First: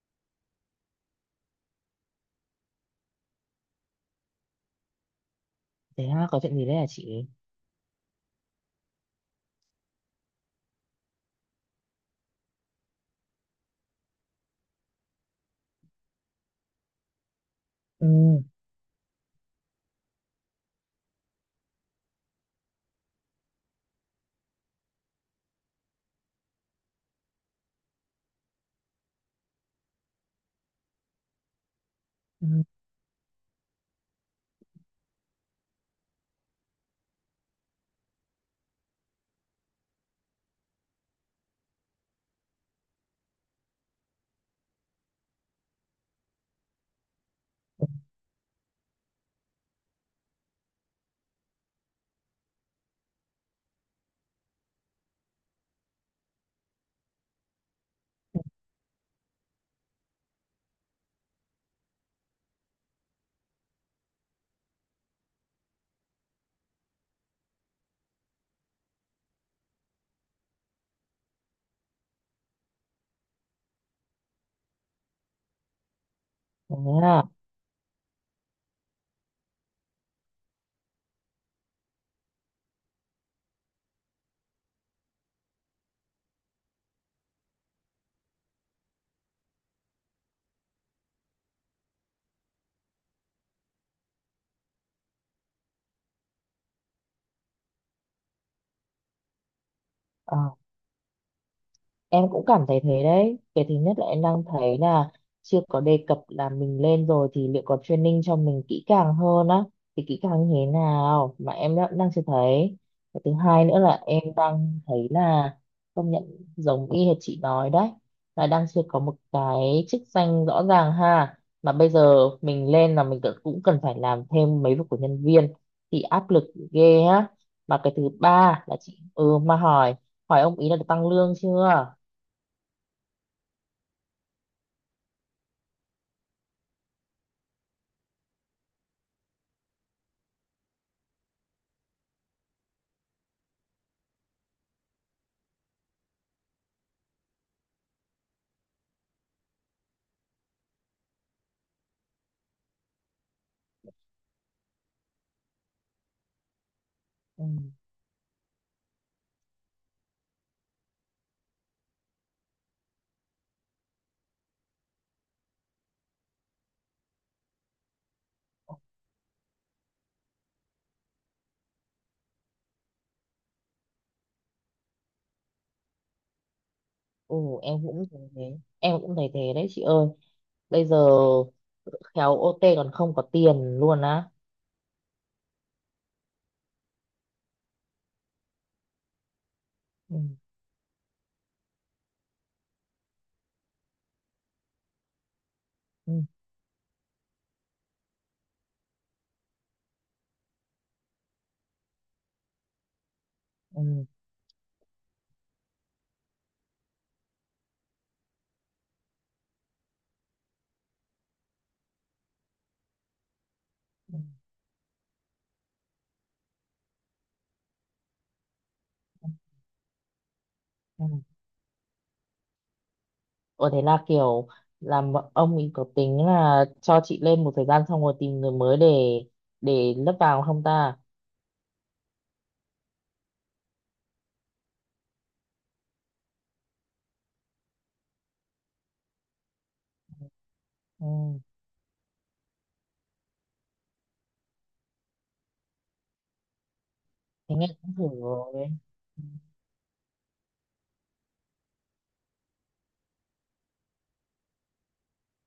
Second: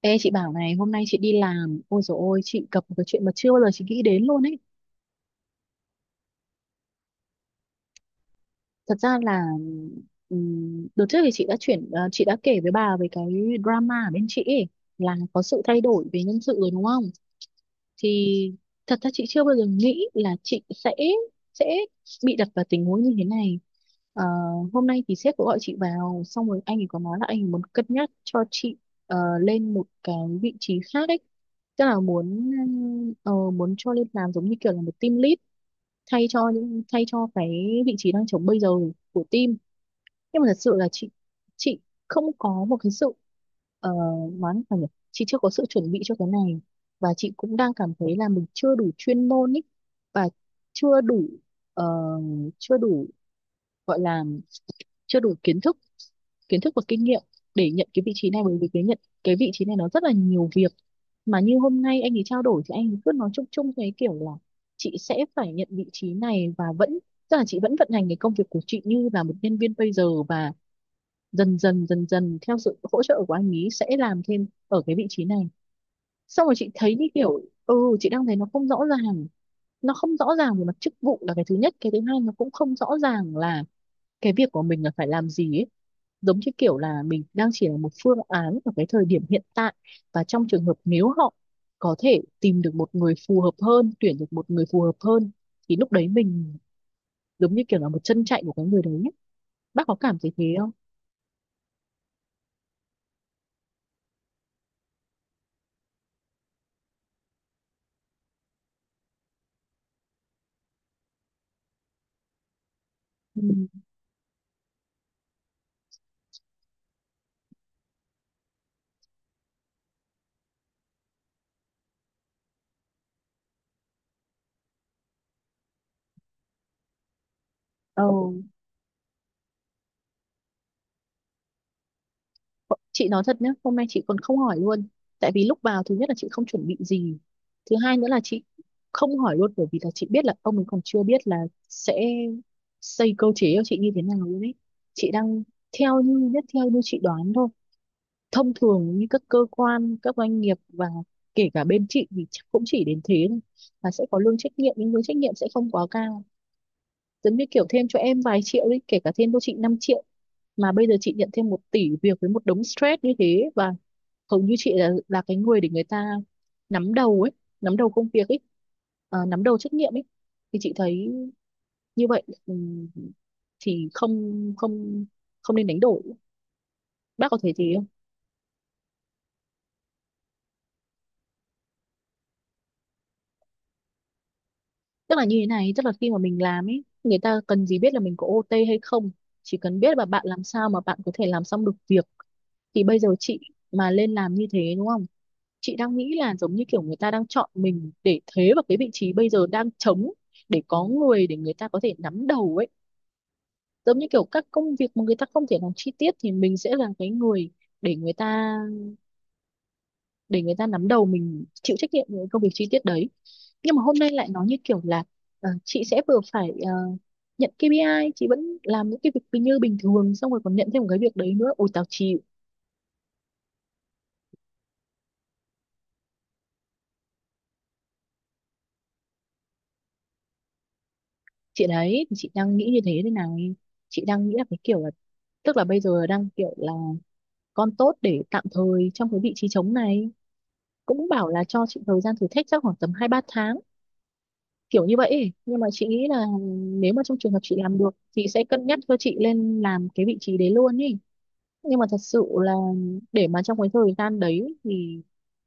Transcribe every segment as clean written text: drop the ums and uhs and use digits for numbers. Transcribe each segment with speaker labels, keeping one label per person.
Speaker 1: Ê chị bảo này, hôm nay chị đi làm ôi dồi ôi chị gặp một cái chuyện mà chưa bao giờ chị nghĩ đến luôn ấy.
Speaker 2: Thế ha, có chuyện gì đấy hả chị?
Speaker 1: Thật ra là đợt trước thì chị đã chuyển chị đã kể với bà về cái drama ở bên chị ấy, là có sự thay đổi về nhân sự rồi đúng không.
Speaker 2: Ừ,
Speaker 1: Thì thật ra chị chưa bao giờ nghĩ là chị sẽ Sẽ bị đặt vào tình huống như thế này. Ờ, Hôm nay thì sếp có gọi chị vào, xong rồi anh ấy có nói là anh ấy muốn cân nhắc cho chị lên một cái vị trí khác ấy, tức là
Speaker 2: ừ.
Speaker 1: muốn muốn cho lên làm giống như kiểu là một team lead, thay cho cái vị trí đang trống bây giờ của team. Nhưng mà thật sự là chị không có một cái sự ờ, nói là nhỉ, chị chưa có sự chuẩn bị cho cái này, và chị cũng đang
Speaker 2: Ừ.
Speaker 1: cảm thấy là mình chưa đủ chuyên môn ý, và chưa đủ ờ, chưa đủ gọi là chưa đủ kiến thức, kiến thức và kinh nghiệm để nhận cái vị trí này. Bởi vì cái nhận cái vị trí này nó rất là nhiều việc, mà như hôm nay anh ấy trao đổi thì anh ấy cứ nói chung chung cái kiểu là chị sẽ phải nhận vị trí này và vẫn, tức là chị vẫn vận hành cái công việc của chị như là một nhân viên bây giờ, và dần dần theo sự hỗ trợ của anh ấy sẽ làm thêm ở cái vị trí này. Xong rồi chị
Speaker 2: Thế
Speaker 1: thấy như
Speaker 2: à,
Speaker 1: kiểu ừ, chị đang thấy nó không rõ ràng. Nó không rõ ràng về mặt chức vụ là cái thứ nhất, cái thứ hai nó cũng không rõ ràng là cái việc của mình là phải làm gì ấy, giống như kiểu là mình đang chỉ là một phương án ở cái thời điểm hiện tại, và trong trường hợp nếu họ có thể tìm được một người phù hợp hơn, tuyển được một người phù hợp hơn thì lúc đấy mình giống như kiểu là một chân chạy của cái người đấy ấy. Bác có cảm thấy thế
Speaker 2: à.
Speaker 1: không?
Speaker 2: Em cũng cảm thấy thế đấy. Cái thứ nhất là em đang thấy là chưa có đề cập là mình lên rồi thì liệu có training cho mình kỹ càng hơn á, thì kỹ càng như thế nào mà em đã, đang chưa thấy. Cái thứ
Speaker 1: Ừ.
Speaker 2: hai nữa là em đang thấy là công nhận giống y hệt chị nói đấy, là đang chưa có một cái chức danh rõ ràng ha. Mà bây giờ mình lên là mình tự- cũng cần phải làm thêm mấy việc của nhân viên thì áp lực ghê á. Mà cái thứ
Speaker 1: Ồ,
Speaker 2: ba là chị ừ mà hỏi hỏi ông ý là được tăng lương chưa?
Speaker 1: chị nói thật nhé, hôm nay chị còn không hỏi luôn. Tại vì lúc vào thứ nhất là chị không chuẩn bị gì, thứ hai nữa là chị không hỏi luôn bởi vì là chị biết là ông ấy còn chưa biết là sẽ xây cơ chế cho chị như thế nào luôn ấy. Chị đang theo như chị đoán thôi, thông thường như các cơ quan các doanh nghiệp và kể cả bên chị thì chắc cũng chỉ đến thế thôi, là sẽ có lương trách nhiệm nhưng lương trách nhiệm sẽ không quá cao, giống như
Speaker 2: Ừ.
Speaker 1: kiểu thêm cho em vài triệu đi, kể cả thêm cho chị 5 triệu. Mà bây giờ chị nhận thêm một tỷ việc với một đống stress như thế, và hầu như chị là cái người để người ta nắm đầu ấy, nắm đầu công việc ấy, nắm đầu trách nhiệm ấy, thì chị thấy như vậy thì không không không nên đánh đổi. Bác
Speaker 2: Ừ,
Speaker 1: có thấy thế?
Speaker 2: em cũng thấy thế, em cũng thấy thế đấy chị ơi. Bây giờ khéo OT còn không có tiền luôn á.
Speaker 1: Tức là như thế này, tức là khi mà mình làm ấy, người ta cần gì biết là mình có OT hay không, chỉ cần biết là
Speaker 2: Ừ.
Speaker 1: bạn làm sao mà bạn có thể làm xong được việc. Thì bây giờ chị mà lên làm như thế đúng không, chị đang nghĩ
Speaker 2: Ừ.
Speaker 1: là giống như kiểu người ta đang chọn mình để thế vào cái vị trí bây giờ đang trống, để có người để người ta có thể nắm đầu ấy, giống
Speaker 2: Ừ.
Speaker 1: như kiểu các công việc mà người ta không thể làm chi tiết thì mình sẽ là cái người để người ta nắm đầu, mình chịu trách nhiệm với công việc chi tiết đấy. Nhưng mà hôm nay
Speaker 2: Ừ.
Speaker 1: lại nói như kiểu là chị sẽ vừa phải nhận KPI, chị vẫn làm những cái việc như bình thường, xong rồi còn nhận thêm một cái
Speaker 2: Ừ.
Speaker 1: việc đấy nữa, ôi tao chịu.
Speaker 2: Ờ, thế là kiểu làm ông ấy có tính là cho chị lên một thời gian xong rồi tìm người mới để lấp vào không ta.
Speaker 1: Chị đấy thì chị đang nghĩ như thế thế này, chị đang nghĩ là cái kiểu là, tức là bây giờ đang kiểu là con tốt để tạm thời trong cái vị trí trống này, cũng bảo
Speaker 2: Ừ.
Speaker 1: là cho chị thời gian thử thách chắc khoảng tầm 2 3 tháng kiểu như vậy ấy. Nhưng mà chị nghĩ là nếu mà trong trường hợp
Speaker 2: Thế
Speaker 1: chị
Speaker 2: nghe
Speaker 1: làm được,
Speaker 2: cũng thử
Speaker 1: chị sẽ cân
Speaker 2: rồi.
Speaker 1: nhắc cho chị
Speaker 2: Ừ.
Speaker 1: lên làm cái vị trí đấy luôn ý. Nhưng mà thật sự là để mà trong cái thời gian đấy thì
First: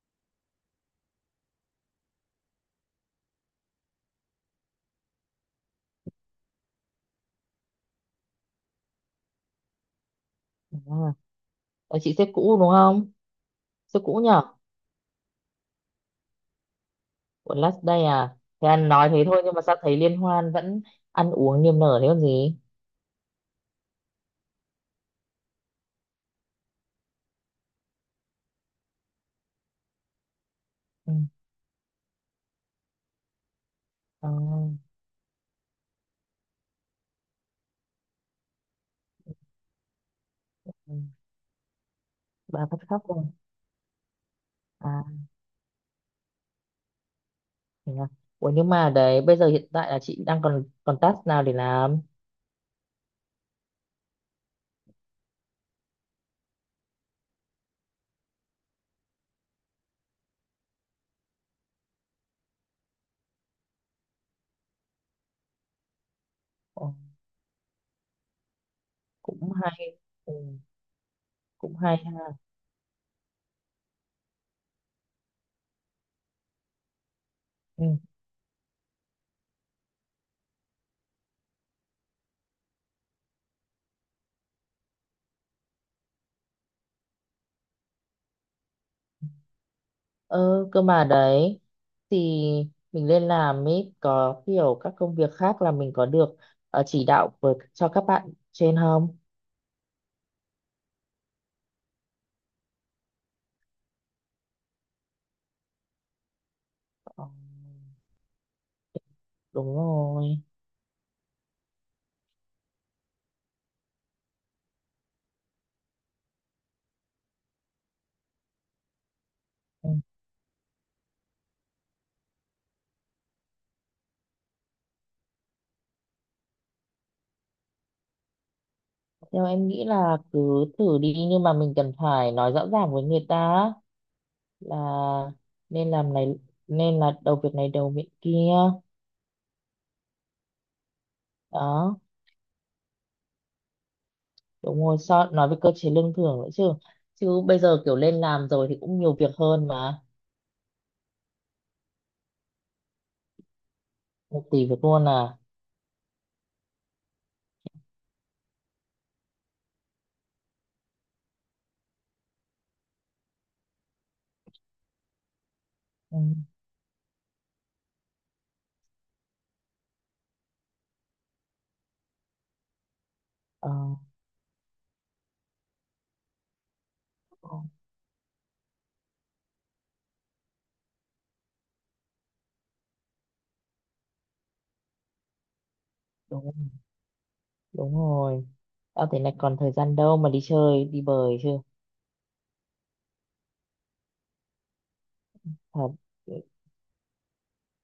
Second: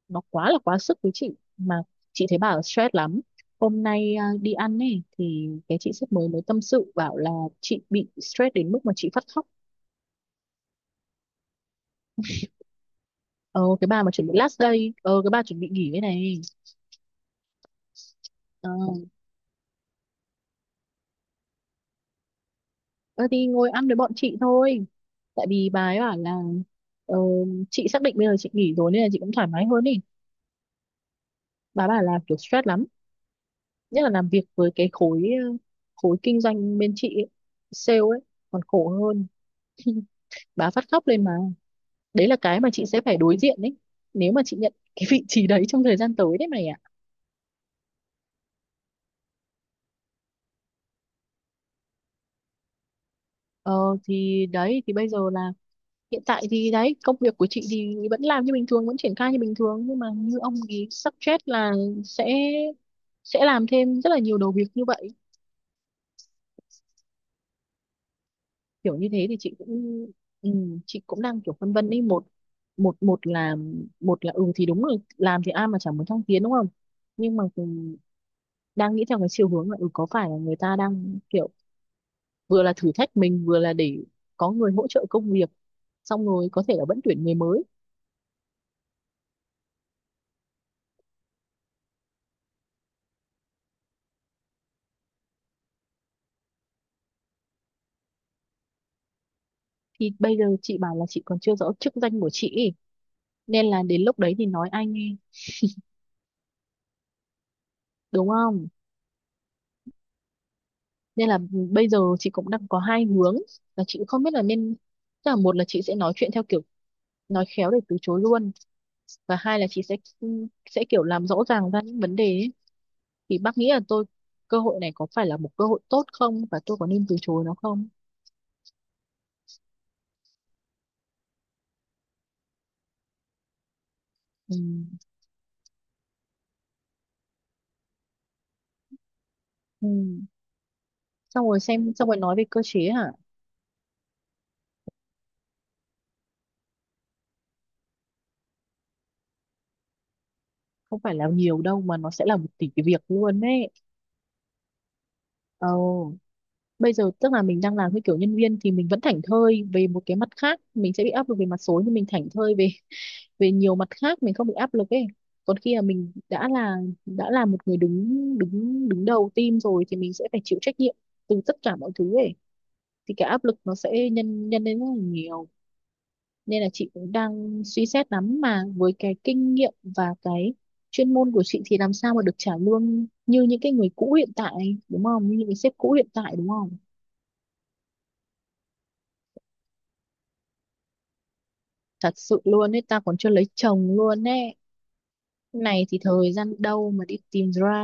Speaker 1: nó quá là quá sức với chị, mà chị thấy bảo stress lắm. Hôm nay à, đi ăn ấy thì cái chị sếp mới mới tâm sự bảo là chị bị stress đến mức mà chị phát khóc.
Speaker 2: Đúng rồi. Ờ, chị sếp cũ đúng không?
Speaker 1: Ờ, cái bà
Speaker 2: Sếp
Speaker 1: mà
Speaker 2: cũ
Speaker 1: chuẩn bị
Speaker 2: nhở,
Speaker 1: last day, ờ cái bà chuẩn bị nghỉ đây này.
Speaker 2: của last day à?
Speaker 1: Ờ.
Speaker 2: Thế anh nói thế thôi nhưng mà sao thấy liên hoan vẫn ăn uống niềm nở thế còn gì.
Speaker 1: ờ, thì ngồi ăn với bọn chị thôi, tại vì bà ấy bảo là ờ, chị xác định bây giờ chị nghỉ rồi nên là chị cũng thoải mái hơn đi.
Speaker 2: Ừ.
Speaker 1: Bà bảo là kiểu stress lắm, nhất là làm
Speaker 2: Ờ,
Speaker 1: việc với cái khối khối kinh doanh bên chị ấy, sale ấy còn khổ hơn. Bà
Speaker 2: ừ,
Speaker 1: phát khóc lên mà. Đấy là cái
Speaker 2: bà
Speaker 1: mà
Speaker 2: phát
Speaker 1: chị sẽ
Speaker 2: khóc
Speaker 1: phải
Speaker 2: rồi.
Speaker 1: đối diện đấy, nếu mà chị nhận
Speaker 2: À,
Speaker 1: cái vị trí đấy trong thời gian tới đấy mày ạ.
Speaker 2: thế à? Ủa nhưng mà đấy bây giờ hiện tại là chị đang còn còn task nào để làm?
Speaker 1: Ờ thì đấy thì Bây giờ là hiện tại thì đấy, công việc của chị thì vẫn làm như bình thường, vẫn triển khai như bình thường, nhưng mà như ông ý suggest là sẽ sẽ làm thêm rất là nhiều đầu việc như vậy.
Speaker 2: Ồ,
Speaker 1: Kiểu như thế thì
Speaker 2: cũng
Speaker 1: chị
Speaker 2: hay.
Speaker 1: cũng
Speaker 2: Ừ,
Speaker 1: ừ, chị cũng đang kiểu phân
Speaker 2: cũng
Speaker 1: vân
Speaker 2: hay
Speaker 1: ấy. Một
Speaker 2: ha.
Speaker 1: một một là Một là ừ thì đúng rồi, làm thì ai mà chẳng muốn thăng tiến đúng không, nhưng mà cũng
Speaker 2: Ừ.
Speaker 1: đang nghĩ theo cái chiều hướng là ừ, có phải là người ta đang kiểu vừa là thử thách mình, vừa là để có người hỗ trợ công việc, xong rồi có thể là vẫn tuyển người mới.
Speaker 2: Ờ cơ mà đấy thì mình lên làm ấy có kiểu các công việc khác là mình có được, ờ, chỉ đạo với cho các bạn trên không?
Speaker 1: Thì bây giờ chị bảo là chị còn chưa rõ chức danh của chị ý, nên là đến lúc đấy thì nói ai nghe,
Speaker 2: Ờ,
Speaker 1: đúng không.
Speaker 2: đúng rồi.
Speaker 1: Nên là bây giờ chị cũng đang có hai hướng, là chị cũng không biết là nên, tức là một là chị sẽ nói chuyện theo kiểu nói khéo để từ chối luôn, và hai là chị
Speaker 2: Ừ.
Speaker 1: sẽ kiểu làm rõ ràng ra những vấn đề ấy. Thì bác nghĩ là tôi, cơ hội này có phải là một cơ hội tốt không, và tôi có nên từ chối nó không?
Speaker 2: Theo em nghĩ là cứ thử đi nhưng mà mình cần phải nói rõ ràng với người ta
Speaker 1: Ừ.
Speaker 2: là nên làm này, nên là đầu việc này đầu việc kia.
Speaker 1: Ừ. Xong rồi xem,
Speaker 2: Đó,
Speaker 1: xong rồi nói về cơ chế hả?
Speaker 2: đúng rồi, sao nói về cơ chế lương thưởng nữa chứ. Chứ bây giờ kiểu lên làm rồi thì cũng nhiều việc hơn mà.
Speaker 1: Không phải là nhiều đâu mà nó sẽ là một tỷ cái việc luôn đấy.
Speaker 2: Một tỷ việc luôn à?
Speaker 1: Ồ, bây giờ tức là mình đang làm cái kiểu nhân viên thì mình vẫn thảnh thơi về một cái, mặt khác mình sẽ bị áp lực về mặt số nhưng mình thảnh thơi về về nhiều mặt khác, mình không bị áp lực ấy. Còn khi mà mình
Speaker 2: Ừ.
Speaker 1: đã là một người đứng đứng đứng đầu team rồi thì mình sẽ phải chịu trách nhiệm từ tất cả mọi thứ ấy, thì cái áp lực
Speaker 2: Ờ,
Speaker 1: nó sẽ nhân nhân lên rất là nhiều. Nên là chị cũng đang suy xét lắm, mà với cái kinh nghiệm và cái chuyên môn của chị thì làm sao mà được trả lương như những cái người cũ hiện tại, đúng không, như những cái sếp cũ hiện tại
Speaker 2: đúng
Speaker 1: đúng
Speaker 2: rồi,
Speaker 1: không.
Speaker 2: đúng rồi. Tao thế này còn thời gian đâu mà đi chơi đi bời chứ.
Speaker 1: Thật sự luôn ấy, ta còn chưa lấy chồng luôn ấy, này
Speaker 2: thật
Speaker 1: thì thời gian đâu mà đi tìm ra.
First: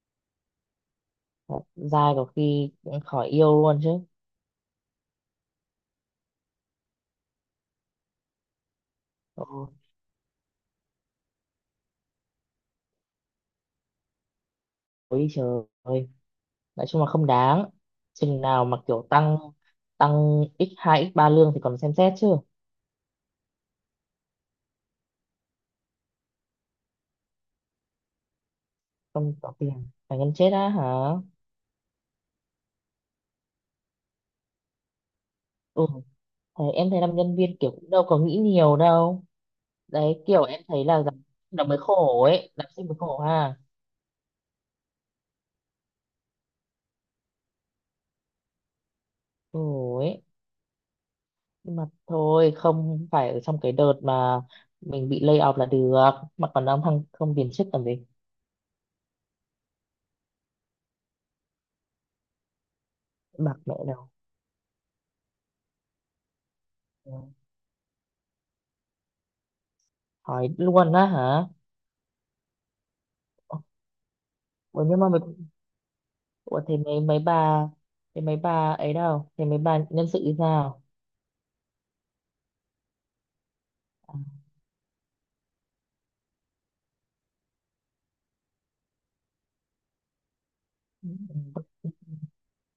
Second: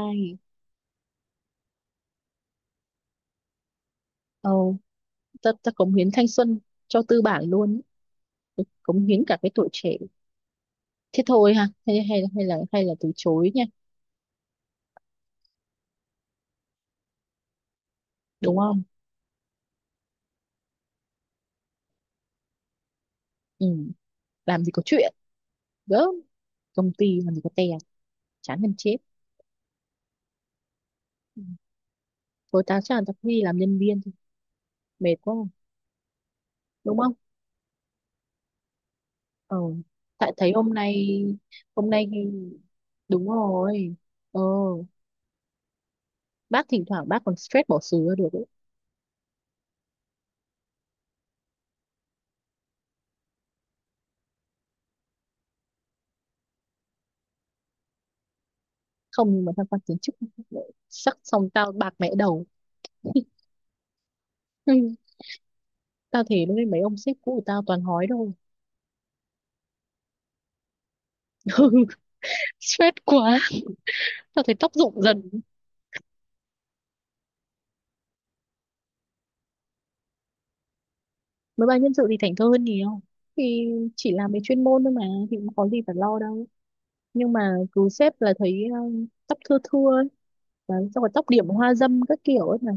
Speaker 2: thật dai có khi cũng khỏi yêu luôn chứ.
Speaker 1: Ồ, ta cống hiến thanh xuân cho tư bản luôn, cống hiến cả cái
Speaker 2: Ôi,
Speaker 1: tuổi trẻ. Thế thôi ha, hay hay hay là từ chối nha,
Speaker 2: ôi trời ơi, nói chung là không đáng. Chừng
Speaker 1: đúng
Speaker 2: nào mà
Speaker 1: không?
Speaker 2: kiểu tăng tăng x hai x ba lương thì còn xem xét chứ.
Speaker 1: Ừ. Làm gì có chuyện, gớm, công ty làm gì có tè, chán gần chết.
Speaker 2: Không có tiền phải gần chết á hả.
Speaker 1: Ừ. Thôi tao chắc là tao đi làm nhân viên thôi, mệt quá.
Speaker 2: Ừ. Thế em
Speaker 1: Đúng
Speaker 2: thấy
Speaker 1: không.
Speaker 2: làm nhân viên kiểu cũng đâu có nghĩ nhiều đâu.
Speaker 1: Ờ,
Speaker 2: Đấy,
Speaker 1: tại
Speaker 2: kiểu
Speaker 1: thấy
Speaker 2: em
Speaker 1: hôm
Speaker 2: thấy là
Speaker 1: nay,
Speaker 2: làm nó mới
Speaker 1: hôm nay
Speaker 2: khổ ấy, làm sinh mới khổ
Speaker 1: đúng
Speaker 2: ha.
Speaker 1: rồi. Ờ, bác thỉnh thoảng bác còn stress bỏ xứ ra được ấy.
Speaker 2: Khổ ấy. Nhưng mà thôi không phải ở trong cái đợt mà mình bị lay off là được. Mà còn đang thăng không tiền chức làm gì.
Speaker 1: Không, nhưng mà tham quan kiến trúc sắc xong tao bạc mẹ đầu.
Speaker 2: Bạc mẹ đâu.
Speaker 1: Ừ, tao thể lúc mấy ông
Speaker 2: Ừ.
Speaker 1: sếp cũ của tao toàn hói đâu.
Speaker 2: Hỏi luôn á hả?
Speaker 1: Ừ, stress quá, tao thấy tóc
Speaker 2: Ủa nhưng
Speaker 1: rụng
Speaker 2: mà mấy,
Speaker 1: dần.
Speaker 2: ủa thế mấy mấy bà thế mấy bà ấy đâu, thế mấy bà nhân sự thì sao?
Speaker 1: Mấy bài nhân sự thì thảnh thơi hơn nhiều, thì chỉ
Speaker 2: À,
Speaker 1: làm về chuyên môn thôi mà, thì cũng có gì phải lo đâu. Nhưng mà cứ sếp là thấy tóc thưa thưa ấy. Đấy, xong
Speaker 2: ừ,
Speaker 1: rồi tóc điểm hoa dâm các kiểu ấy mà.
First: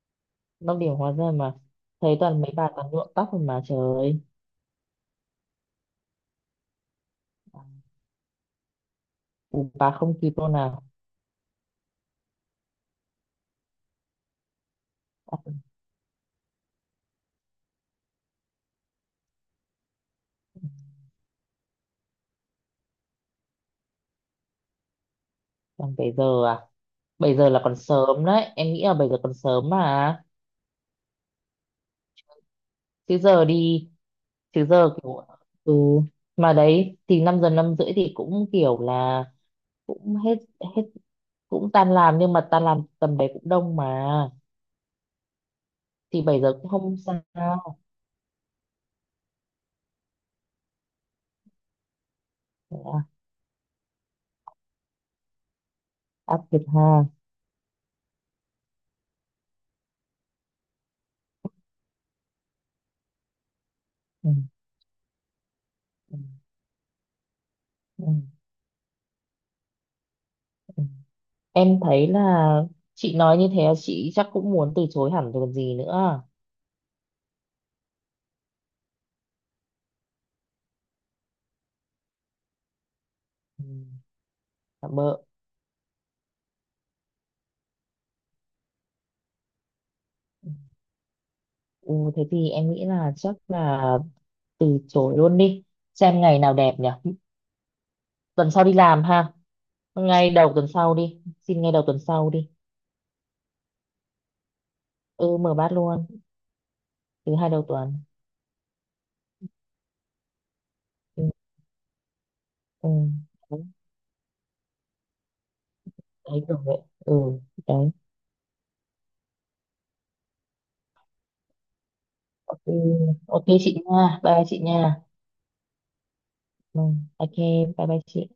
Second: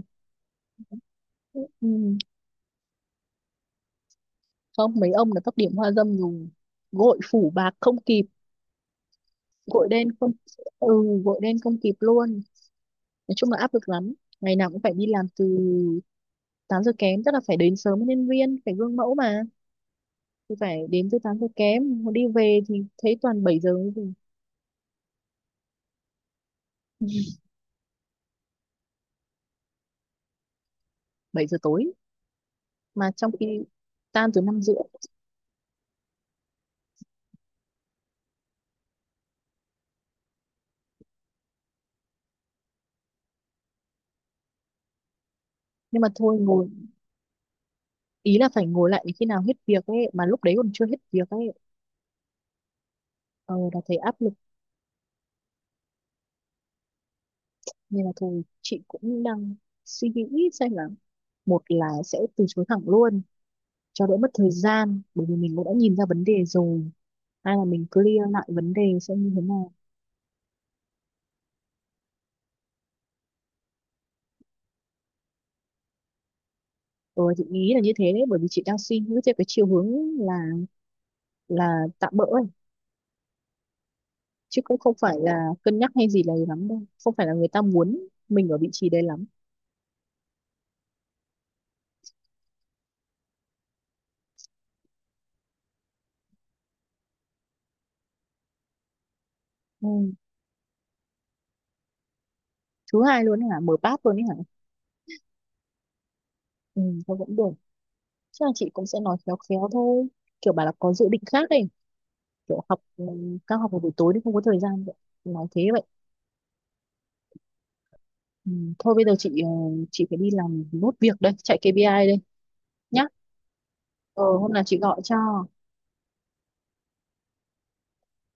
Speaker 2: Long điểm hóa ra mà.
Speaker 1: Ừ.
Speaker 2: Thấy toàn mấy bà toàn nhuộm tóc rồi mà trời ơi.
Speaker 1: Không, mấy ông là tóc điểm hoa dâm dùng gội phủ bạc không kịp,
Speaker 2: Bù
Speaker 1: gội
Speaker 2: bà
Speaker 1: đen
Speaker 2: không
Speaker 1: không,
Speaker 2: kịp luôn nào.
Speaker 1: ừ, gội đen không kịp luôn. Nói chung là áp lực lắm, ngày nào cũng phải đi làm từ 8 giờ kém, tức là phải đến sớm với nhân viên phải gương mẫu mà, thì phải đến từ 8 giờ kém. Mà đi về thì thấy toàn 7 giờ,
Speaker 2: Còn bảy giờ à? Bảy giờ là còn sớm đấy, em nghĩ là 7 giờ còn sớm mà.
Speaker 1: 7 giờ tối, mà
Speaker 2: Chứ
Speaker 1: trong
Speaker 2: giờ
Speaker 1: khi
Speaker 2: đi.
Speaker 1: tan từ năm
Speaker 2: Chứ
Speaker 1: rưỡi
Speaker 2: giờ kiểu. Ừ. Mà đấy thì 5 giờ 5 rưỡi thì cũng kiểu là cũng hết, hết, cũng tan làm. Nhưng mà tan làm tầm đấy cũng đông mà.
Speaker 1: Nhưng mà
Speaker 2: Thì
Speaker 1: thôi,
Speaker 2: 7 giờ cũng
Speaker 1: ngồi,
Speaker 2: không sao.
Speaker 1: ý là phải ngồi lại đến khi nào hết việc ấy, mà lúc đấy còn chưa hết việc ấy.
Speaker 2: Thế à,
Speaker 1: Ờ, là thấy áp lực.
Speaker 2: áp lực ha.
Speaker 1: Nên là thôi chị cũng đang suy nghĩ xem là, một là sẽ từ chối thẳng luôn cho đỡ
Speaker 2: Ừ.
Speaker 1: mất thời gian, bởi vì mình cũng đã nhìn ra
Speaker 2: Ừ.
Speaker 1: vấn đề rồi, hay là mình
Speaker 2: Ừ.
Speaker 1: clear lại vấn đề xem như thế nào.
Speaker 2: Ừ. Em thấy là chị nói như thế là chị chắc cũng muốn từ chối hẳn rồi còn gì nữa.
Speaker 1: Ờ, chị nghĩ là như thế đấy, bởi vì chị đang suy nghĩ theo cái chiều hướng là tạm bỡ ấy.
Speaker 2: Ừ,
Speaker 1: Chứ cũng không
Speaker 2: tạm
Speaker 1: phải
Speaker 2: bỡ.
Speaker 1: là cân nhắc hay gì là lắm đâu, không phải là người ta muốn mình ở vị trí đấy lắm.
Speaker 2: Ừ, thế thì em nghĩ là chắc là từ chối luôn đi. Xem ngày nào đẹp nhỉ, tuần sau đi làm ha.
Speaker 1: Ừ.
Speaker 2: Ngay đầu tuần sau đi, xin ngay đầu tuần sau đi.
Speaker 1: Thứ hai luôn ấy hả, mở bát luôn ấy hả.
Speaker 2: Ừ mở bát luôn.
Speaker 1: Ừ, thôi
Speaker 2: Thứ
Speaker 1: vẫn được.
Speaker 2: hai đầu tuần.
Speaker 1: Chắc là chị cũng sẽ nói khéo khéo thôi, kiểu bà là có dự định
Speaker 2: Ừ,
Speaker 1: khác ấy, kiểu học
Speaker 2: ừ.
Speaker 1: ừ, các
Speaker 2: Đấy.
Speaker 1: học vào buổi tối thì không có thời gian vậy, nói thế vậy.
Speaker 2: Đấy, kiểu vậy. Ừ. Đấy.
Speaker 1: Ừ. Thôi bây giờ chị chị phải đi làm nốt việc đây, chạy KPI đây
Speaker 2: Ok.
Speaker 1: nhá.
Speaker 2: Ok chị nha,
Speaker 1: Ờ
Speaker 2: bye
Speaker 1: hôm
Speaker 2: chị
Speaker 1: nào chị
Speaker 2: nha.
Speaker 1: gọi cho
Speaker 2: Ừ, ok, bye bye chị.